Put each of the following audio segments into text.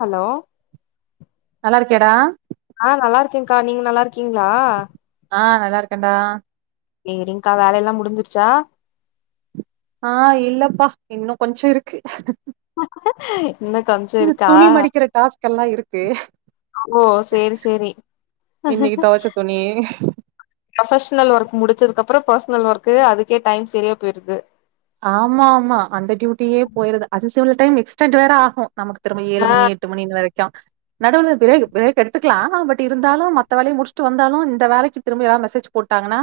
Hello நல்லா இருக்கியாடா ஆ நல்லா இருக்கேங்க்கா நீங்க நல்லா இருக்கீங்ளா ஆ நல்லா இருக்கன்டா சேரிங்க்கா வேலையெல்லா முடிஞ்சிருச்சா ஆ இல்லப்பா இன்னு கொஞ்சொ இருக்கு இன்னு கொஞ்சோ இந்த இருக்கா துணி மடிக்கிற டாஸ்க் எல்லா இருக்கு ஓ சேரி சேரி இன்னக்கி தொவச்ச துணி ப்ரொஃபஷ்னல் ஒர்க் முடிச்சதுக்கப்றொ பர்ஸ்னல் ஒர்க்கு அதுக்கே டைம் சரியா பொய்ருது ஆமா ஆமா அந்த டியூட்டியே போய்ருது அது செல டைம் எக்ஸ்டெண்ட் வேற ஆகு நமக்கு திரும்ப ஏழு ஆ மணி எ ட்டு மணி வரைக்கு நடுவுல பிரேக் ப்ரேக் எடுத்துக்லா பட் டிருந்தாலு மத்த வேலய முடிச்ட்டு வந்தாலு இந்த வேலக்கி திரும்ப யாரா மெசேஜ் போட்டாங்கன்னா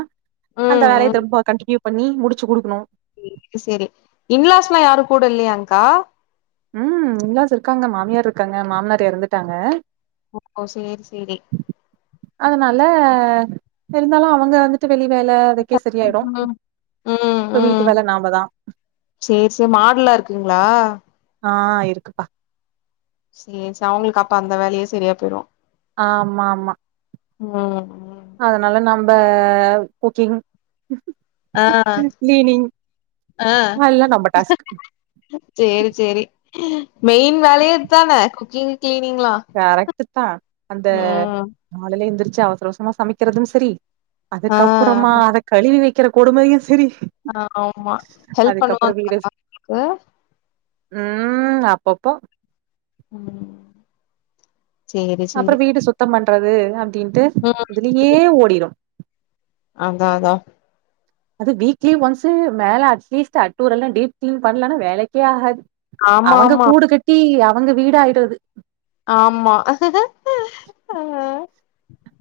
அந்த ம் வேலய ம் திரும்ப கண்ட்டினியூ பண்ணி முடிச்சு குடுக்குணு சேரி சேரி இன்லாஸ்லா யாரு கூட இல்லையாங்க்கா ம் இன்லாஸ் இருக்காங்க மாமியார் இருக்காங்க மாம்னார் எறந்துட்டாங்க ஓ சேரி சேரி அதனால இருந்தாலு அவங்க வந்து ட்டு வெளி வேல அதுக்கே சரியாய்டு ம் இப்ப வீட்டு வேல நாம தா சேர் சே மாடுல்லா இருக்குங்ளா ஆ இருக்குப்பா சே சே அவுங்களுக்கு அப்ப அந்த வேலையே சரியா போய்ரு ஆமாம்மா ம் ம் அதனால நம்ப குக்கிங் ஆ கீளீனிங் ஆ அதல்லா நம்ம டாஸ்க் சேரி சேரி மெயின் வேலயே இத்தான குக்கிங் கிளீனிங்ளா கரெக்ட்டு தா அந்த நாளில எந்திரிச்சு அவசர அவசரமா சமைக்றது செரி ஆ அதுக்கப்பறமா அத கழுவி வெக்கிற கொடுமையு செரி ஆமா ஹெல்ப் பண்ணுவாங் [unintelligible] ம் அப்பப்போ ம் சேரி அப்பறோ சேரி வீடு சுத்தம் பண்றது அப்டின்ட்டு ம் இதுலயே ஓடிடு அதா அதா அது வீக்லி ஒன்ஸ்சு மேல அட்லீஸ்ட் அட்டுர எல்லா டீப் கிளீன் பண்ணலன்னா வேலேக்கே ஆகாது ஆமா அவங்க ஆமா கூடு கட்டி அவங்க வீட ஆயிடுறது ஆமா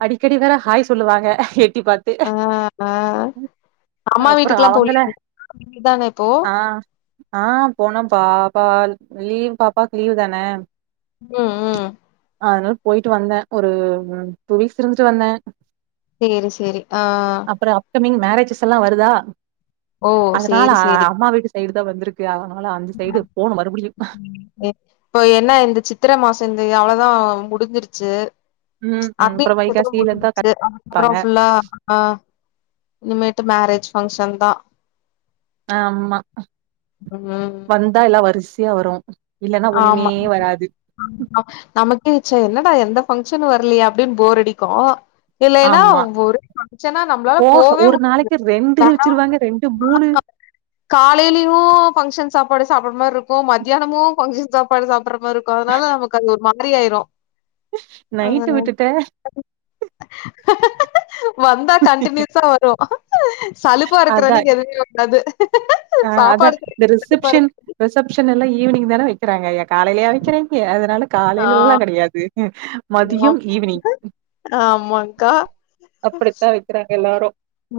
அடிக்கடி வேற ஹாய் சொல்லுவாங்க எட்டி பாத் ஆ ஆ அம்மா அப்புறோ வீட்டுக்கெல்லா அவங்கள போலியோ இத்தானே இப்போ ஆ ஆ போனப்பா பா லீவ் பாப்பாக்கு லீவ் தான ம் ம் அதனால போய்ட்டு வந்தே ஒரு டூ வீக்ஸ் இருந்துட்டு வந்தே செரி செரி ஆ அப்றோ அப்கமிங் மேரேஜஸ் எல்லா வருதா ஓ அதனால சேரி சேரி அம்மா வீடு சைடு தா வந்திருக்கு அதனால அந்த சைடு போனு மறுபடியு இப்போ என்ன இந்த சித்திர மாசம் இந்த அவ்ளோதா முடிஞ்சிருச்சு ம் ம் அப்டி அப்புறோ குத்தனம் போல வைகாசியில இருந்தா முஞ்சுச்சு அதுக்கப்பறோ கண்டிப்பாங்க ப்புல்லா ஆ இனிமேட்டு மேரேஜ் ஃபங்க்ஷன் தா ஆமா ம் வந்தா எல்லா வரிசையா வரு இல்லன்னா ஒண்ணுமே ஆமா வராது ஆ நமக்கே எச்சே என்னடா எந்த பங்க்ஷன் வர்லயே அப்டினு போர் அடிக்கும் இல்லேனா ஆமா ஒரே பங்கஷனா நம்பளால போக போவே ஒரு முட நாளைக்கு ரெண்டு வச்சிருவாங்க ரெண்டு மூணு காலையிலயு பங்க்ஷன் சாப்பாடு சாப்ட்ற மாரி இருக்கு மத்தியானமு பங்க்ஷன் சாப்பாடு சாப்பிடற மாரி இருக்கும் அதனால நமக்கு அது ஒரு மாரி ஆயிரு நைட்டு விட்டுட்ட வந்தா கன்டின்யூஸ்ஸா வரும் சலுப்பா இருக்கற அதா அன்னக்கு எதுவுமே வராது ஆ அதா சாப்பாடு இந்த செய்யறதுக்கு சலுப்பா ரிசப்ஷன் இருக்கு ரிசப்ஷன்ல்லாம் ஈவினிங் தானே வெக்கிறாங்க எ காலைய வெக்கிறாங்க அதனால ஆ காலையிலல்லா கெடையாது மதியம் ஈவினிங் ஆமா கா அப்படித்தா வெக்கிறாங்க எல்லாரு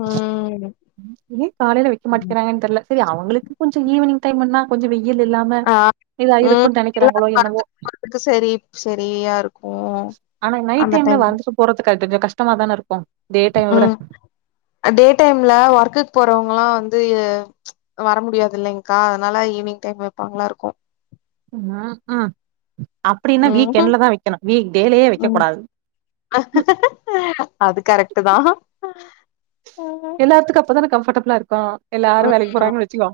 ம். ஏன் காலையில வைக்க மாட்டேக்கிறாங்கன்னு தெரியில சரி அவங்களுக்கு கொஞ்சம் ஈவினங் டைம்னா கொஞ்சம் வெயில் இல்லாம ஆ வ இதா இருக்குன் நெனைக்கிறாங்களோ என்னவோ கு சரி சரியா இருக்கும் அந்த டைம் போறத்துக் காட்டுட்டு கஷ்டமா தான இருக்கும் டே டைம்ம விட அ டே டைம்ல ஒர்க்குக்கு போறவங்கல்லா வந்து அ வர முடியாதுல்லைங்கா அதனால ஈவினிங் டைம்மு வெப்பாங்களாருக்கு ம் ஹும் அப்படின்னா வீக் ம். எண்ட்ல தானன வைக்கணு வீக் டேலே வைக்க ம். கூடாது அது கரெக்ட்டு தா எல்லாத்துக்கு அப்பதான கம்ஃபர்டபுளா இருக்கு எல்லாரு வேலைக்கி போறாங்கன்னு வச்சுக்கோ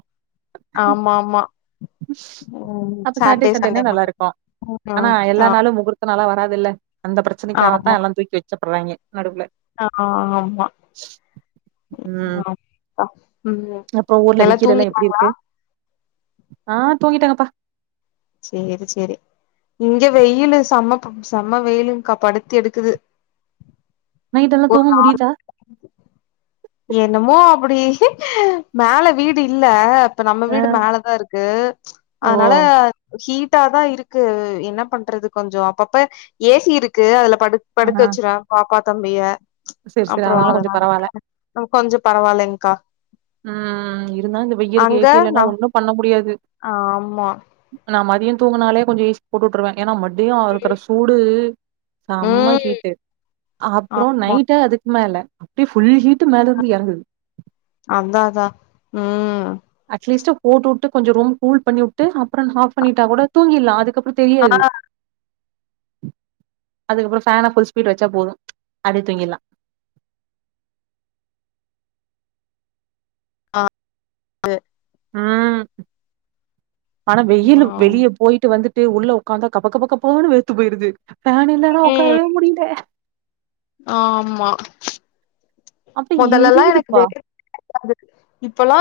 ஆமாமா. ம் அப்ப சாட்டே சாட்டர் சண்டே சண்டேனா மட்டு நல்லாருக்கு ஆனா ம் ஆ எல்லா நாளும் முகூர் த்த நாள வராதுல்ல அந்த ஆமா பிரச்சனைக்காவத்தா எல்லா தூக்கி வச்சப்பட்றாயிங்க நடுவுல ஆ ஆமா ம் ஆ ம் அப்புறோ ஊர்ல எல்லா வெயிலெல்லா எப்படி தூங்கிட்டாங்களா இருக்கு ஆ தூங்கிட்டேங்கப்பா சேரி சேரி இங்க வெயிலு செம்ம ப்ப செம்ம வெயிலுங்க்கா படுத்தி எடுக்குது நைடெல்லா ஒரு தூங்க முடியுதா என்னமோ அப்பிடி மேல வீடு இல்ல இப்ப நம்ம ஆ வீடு மேல தா இருக்கு ஓ அதனால ஹீட்டா தா இருக்கு என்ன பண்றது கொஞ்சோ அப்பப்ப ஏ சி இருக்கு அதுல படு ஆ படுக்க வச்சருவே பாப்பா தம்பிய செரி செரி அப்புறோ கொஞ்சோ பரவால்ல அதனால [inaudible] கொஞ்சோ பரவாயில்லங்கா ம் இருந்தா இந்த வெயிலுக்கு ஏ அங்க சி இல்லன்னா நா ஒண்ணு பண்ண முடியாது ஆமா நா மதியோ தூங்குனாலே கொஞ்சோ ஏசி போட்டு உட்டுருவே ஏன்னா மதியோ இருக்கற சூடு செம்ம ம் ஹீட்டு அப்புறோ ஆமா நைட்டு அதுக்கு மேல அப்படி ஃபுல் ஹீட்டு மேலருந்து எறங்குது அந்தாதா ம் அட்லீஸ்ட் போட்டுட்டு கொஞ்சோ ரூம் கூல் பண்ணிவுட்டு அப்புறோ ஆஃப் பண்ணிட்டா கூட தூங்கிர்ல அதுக்கப்புறோ தெரியாது ஆ அதுக்கப்புறே ஃபேனா ஃபுல் ஸ்பீடா வச்சா போது அப்டியே தூங்கிர்லா து ம் அ ஆனா வெயிலு ஆம் வெளியே போயிட்டு வந்து ட்டு உள்ள உக்காந்தா கபக்கப்பக்கபனு வேத்து போயிருது ஃபேன் இல்லன்னா உக்காரவே முடியல ஆமா அப்டி மொதல்லல்லா எனக்கு எரியுதுப்பா வேரு [inaudible] வேர்க்காது இப்பல்லா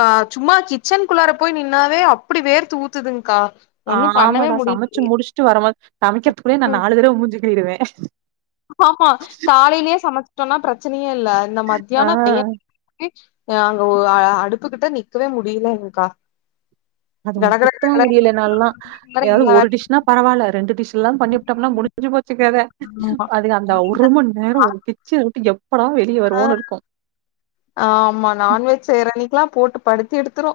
ஆ சும்மா கிச்சனுக்குள்ளார போய் நின்னாவே அப்பிடி வேர்த்து ஊத்துத்துங்கா ஆமாடா சமைச்சு முடிச்சுட்டு வரமோத் சமைக்கிறதுக்குள்ளயே நா ம் நாலு தடவ மூஞ்சுக்கழுவிடுவே ஆமா காலையிலே சமைச்சிட்டோன்னா பிரச்சனயே இல்ல இந்த ஆ மதியானோ வெ யில் அ அங்க ஒ அடுப்புகிட்ட நிக்கவே முடியலங்கா அதுவு சுத்தமா முடியல என்னால்லா கடன்னு ஏதாவது எல்லா ஒரு வேலையு டிஷ் னா பரவால ரெண்டு டிஷ்லா பண்ணிபுட்டோம்னா முடிஞ்சு போச்சு கத ஆமா அது அந்த ஒரு மண் நேரோ கிச்சன உட்டு எப்போடா வெளிய ஆ வருவோன்னு இருக்கு ஆமா நான்வெஜ் செய்ற அன்னைக்கில்லா போட்டு படுத்தி எடுத்துரு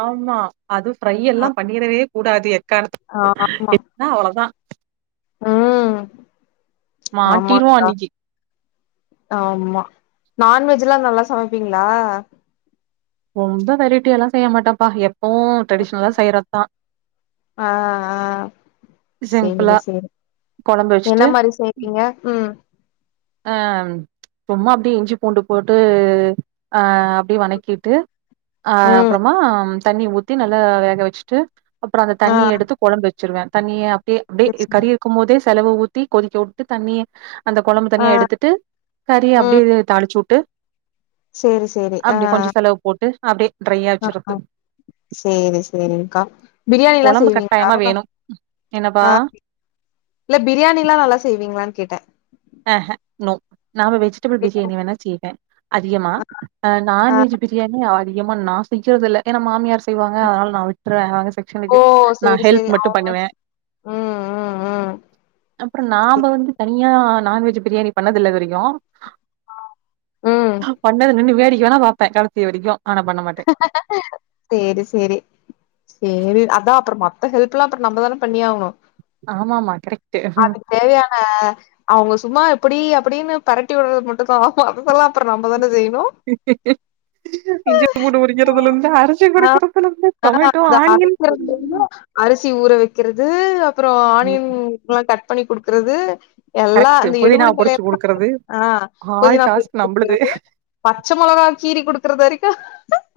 ஆமா அது ஃப்ரையெல்லா பண்ணிரவே கூடாது ஏக்காரணத்துக் ஆமா [inaudible] ன்னா அவளோ தா ம் மாட்டிருவோ ஆமாக்கா அன்னைக்கி ஆமா நான்வெஜ்ல்லா நல்லா சமைப்பீங்ளா ரொம்ப வெரைட்டியெல்லா செய்ய மாட்டப்பா எப்பவு ட்ரெடிஷனலா செய்யறதுதா ஆ ஆ சிம்பிளா சேரி சேரி கொழம்பு என்ன வச்சுட்டு, மாரி செய் ஏங்க ம் ஆ ம் சும்மா அப்டியே இஞ்சி பூண்டு போட்டு ஆ அப்டியே வணக்கி விட்டு ஆ ம் அப்பறமா தண்ணி ஊத்தி நல்லா வேக வச்சிட்டு அப்பறோ அந்த ஆ தண்ணி எடுத்து கொழம்பு வச்சிருவே தண்ணிய அப்டியே அப்டியே கறி பிரச்சன இருக்கும் போதே செலவ ஊத்தி கொதிக்க வுட்டு தண்ணிய அந்த கொழம்பு ஆ தனியா எடுத்துட்டு கறிய ம் அப்டியே தாளிச்சி வுட்டு சேரி சேரி ஆ அப்டி கொஞ்சோ செலவு போட்டு அப்டியே ட்ரையா ஆ வச்சிர்றது சேரி சேரி்ங்கா பிரியாணி எல்லா கொழம்பு கட்டாயமா செய்வீங்களா வேணும். என்னப்பா? ஆ இல்ல பிரியாணில்லா நல்லா செய்வீங்களான்னு கேட்டே ஆஹ நோ நாம வெஜிடபுள் பிரியாணி வேணா செய்வே அதிகமா அ, நா ஆ நான்வெஜ் பிரியாணி அதிகமா நா செய்யறது இல்ல ஏன்னா மாமியார் செய்வாங்க அதனால நா விட்ருவே அவங்க ஓ செக்க்ஷனுக்கு நா சேரி ஹெல்ப் சேரி மட்டு அவங்க பண்ணுவே ம் ம் ம் அப்பறோ நாம சரி. வந்து தனியா நான்வெஜ் பிரியாணி பண்ணது இல்ல இது வரைக்கு ம் பண்ணத நின்னு வேடிக்க வேணா பாப்பே கடைசி வரைக்கு ஆனா பண்ண மாட்டே சேரி சேரி சேரி அதா அப்பறோ மத்த ஹெல்ப் எல்லா அப்பறோ நம்ப தான பண்ணி ஆகணு ஆமா ஆமா கரெக்ட் தேவையான அவங்க சும்மா இப்டி அப்டின்னு பெரட்டி விடுறது மட்டுந்தா ஆமா அதுப்பெல்லா அப்பறோ நம்ப தான செய்யணு இஞ்சி பூண்டு உரிக்கறதுல இருந்து அர ச்சி ஆ குடுக்கறதுல இருந்து டொமேட்டோ அத ஆனியன் அரைக்கிறது அரிசி ஊற வைக்கிறது அப்பறோ ம் ஆனியன்க்குலா கட் பண்ணி குடுக்குறது எல்லா கரெக்ட்டு அந்த புதினா எடுபுடி வேலைய பொறிச்சு குடுக்கறது ஆ ஆல் புதினா பறிச்சி டாஸ்க் நம்பளுது குடுக்குறது பச்ச மொளகா கீறி குடுக்குறது வரைக்கு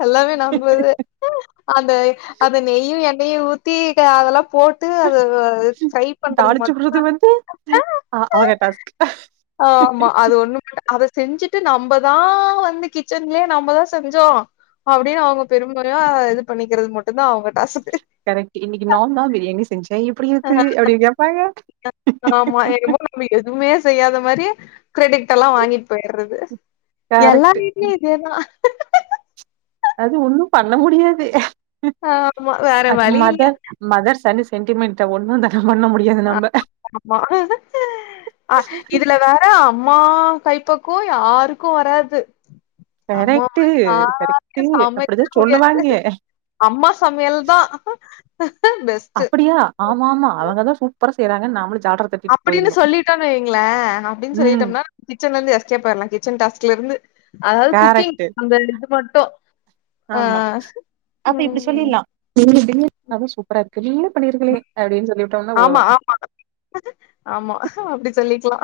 எல்லாமே நம்ப இது அந்த அந்த நெய்யு எண்ணெய்யு ஊத்தி க அதெல்லா போட் டு அத ஃப்ரை பண்றது மட்டுந்தா ஆ அவங்க டாஸ்க் ஆமா அது ஒண்ணு மட்டு அத செஞ்சிட்டு நம்பதா வந்து கிட்சன்லயே நம்பதா செஞ்சோ அப்டின்னு அவுங்க பெருமையா இது பண்ணிக்கிறது மட்டுந்தா அவுங்க டாஸ்க் கரெக்ட் இன்னக்கி நான்தா பிரியாணி செஞ்சே எப்டி இருக்கு அப்டின் கேப்பாங்க நம்ப எதுவுமே செய்யாத மாரி கிரெடிட் எல்லா வாங்கிட்டு போயிட்றது கரெக்ட் எல்லார் வீட்லயு இதேதா அது ஒண்ணு பண்ண முடியாது ஆமா வேற அது வழி இல்லயா மதர் மதர் சன் சென்டிமெண்ட்ட ஒன்னு வந்தாலு பண்ண முடி ஆமா ஆமா ஆ இதுல வேற என்ன அம்மா கைப்பக்குவோ யாருக்கு வராது அம்மா கரெக்ட் மாரி கரெக்ட் யாரலயு சமைக்க அப்படிதான் முடியாது சொல்லுவாங்க அம்மா சமையல்தா அப்டியா ஆமா ஆமா அவங்கதா சூப்பரா செய்யறாங்கன் நாமளு ஜால்ரா தட் அப்டின்னு சொல்லிட்டாங்க எங்கள அப்டின் ம் சொல்லிட்டம்னா கிச்சன்ல இருந்து எஸ்கேப் ஆயிறலா கிச்சன் டாஸ்க்ல இருந்து அதாவது குக்கிங் கரெக்ட் அந்த இது மட்டு ஆ ஆமா அப்ப இப்படி ம் சொல்லிடலாம் நீங்க டின்னர் பண்ணாதா சூப்பரா இருக்கு நீங்களே பண்ணிருங்களே அப்டின்னு சொல்லி ஆமா ஆமா ஆமா அப்டி சொல்லிக்கலா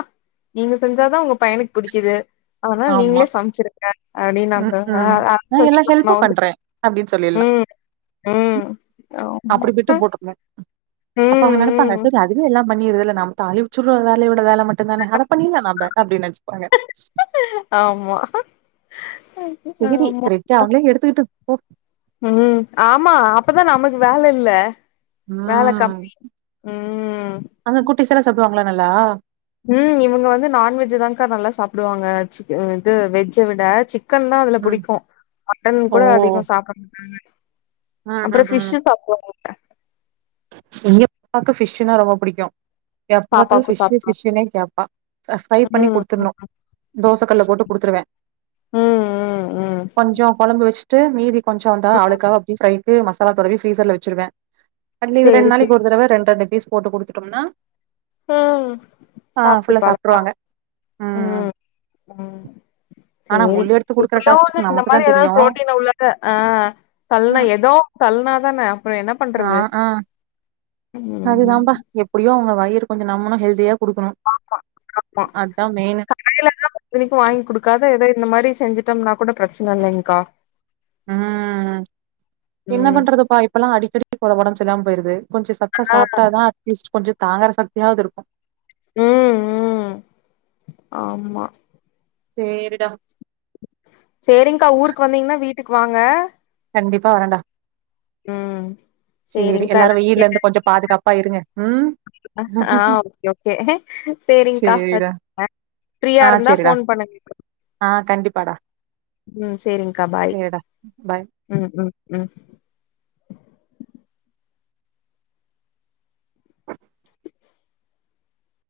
நீங்க செஞ்சாதா உங்க பையனுக்கு புடிக்குது அதனால நீங்களே சமைச்சிரு அ அ நா எல்லா சொல்லிக்கலாம் ஹெல்ப்பு நான் வந்து. பண்றே அப்டின் சொல்லிர்ல்லா ம், ம். ஆமா. அப்பிடி பிட்டு போட்ருனு ம் அப்ப அவங்க நனப்பாங்க ம். சரி அதுவே எல்லா பண்ணிருதுல்ல நம்ம தாலிச்சு விட்ற வேலயோட வேலை தானே அதை பண்ணிர்லா நம்ம அப்டி நினச்சுப்பாங்க ஆமா செரி ஆமா. திரிட்டா அவுங்களே எடுத்துக்கிட்டு போ ம் ஆமா அப்பதா நமக்கு வேலை இல்ல வேலை ம் கம்மி. ம். அங்க குட்டீஸலா சாப்டுவாங்களா நல்லா ம் இவங்க வந்து நான்வெஜ் தான்கா நல்லா சாப்பிடுவாங்க சிக் இது வெஜ்ஜ விட சிக் க்கன் தா அதுல ம். பிடிக்கு மட்டன் ஓ! கூட அதிகோ சாப்பிட மாட்டங்க ம், அப்புறோ ம், ம். ஃபிஷு சாப்புடுவாங்க எங்க பாப்பாக்கு ஃபிஷ்ஷுன்னா ரொம்ப பிடிக்கு எப்ப பாத்தாலு பாப்பாக்கும் ஃபிஷு சாப்பிடுவா. ஃபிஷுனே கேப்பா ஃப்ரை பண்ணி ம். ம். குடுத்துர்ணு தோசை கல்ல போட்டு குடுத்துருவே ம். ம். ம். கொஞ்சோ குழம்பு வச்சு ட்டு மீதி கொஞ்சோ வந்த ம். அவளுக்கா அப்டி ரைட்டு மசாலா தடவி ஃப்ரீசர்ல வெச்சிருவே ட்லி இது ரெண்ட் சரி, சரி. நாளைக் ஒரு தடவ ரெண்ட் ரெண்ட் பீஸ் போட்டு குடுத்துட்டம்னா ம். ஆ சாப்பிட்டு ஃபுல்லா பழக்கம். சாப்ட்ருவாங்க ம் ம் ஆனா சேரி முள்ளு எடுத்து குடுக்குற இப்பில்லா ஒன்னு டாஸ்க்கு இந்த நமக்கு தா மாதிரி தெரியு எதாவது புரோட்டீன் உள்ளத ஆ தல்னா ம் எதோ தல்னாதானே அப்புற என்ன ஆ பண்றது ஆ ம் அதுதாம்பா எப்படியோ அவங்க வயிறு கொஞ்ச நம்மனு ஹெல்தியா குடுக்கணு அதான் மெயின்னு கடையிலலா இத்தனைக்கும் வாங்கி குடுக்காது ஏதது இந்த மாதிரி செஞ்சுட்டோம்னா கூட பிரச்சனை இல்லைங்க்கா ஆ என்ன ம். பண்றதுப்பா இப்பலா அடிக்கடி ஒடம் சரில்லாம போயிருது கொஞ்ச சத்த ஆ சாப்ட்டா தா அட்லீஸ்ட் கொஞ்ச தாங்குற சக்தியாது இருக்கு ம் ம் ஆமா சேரிடா சேரிங்க்கா ஊருக்கு வந்தீங்கன்னா வீட்டுக்கு வாங்க கண்டிப்பா வரண்டா ம் சேரி சேரிங்க்கா எல்லாரு எல்லாத்தையு வெயில்லந்து கொஞ்ச பாதுகாப்பா இருங்க ம் ஆஹ ஓகே ஓகே சேரிங்க்கா சேரிடா வெச்சுறே ஃபிரீயா ஆ இருந்தா சேரிடா ஃபோன் பண்ணுங்கக்கா ஆ கண்டிப்பாடா ம் சேரிங்க்கா பாய் சேரிடா பாய் ம் ம் ம்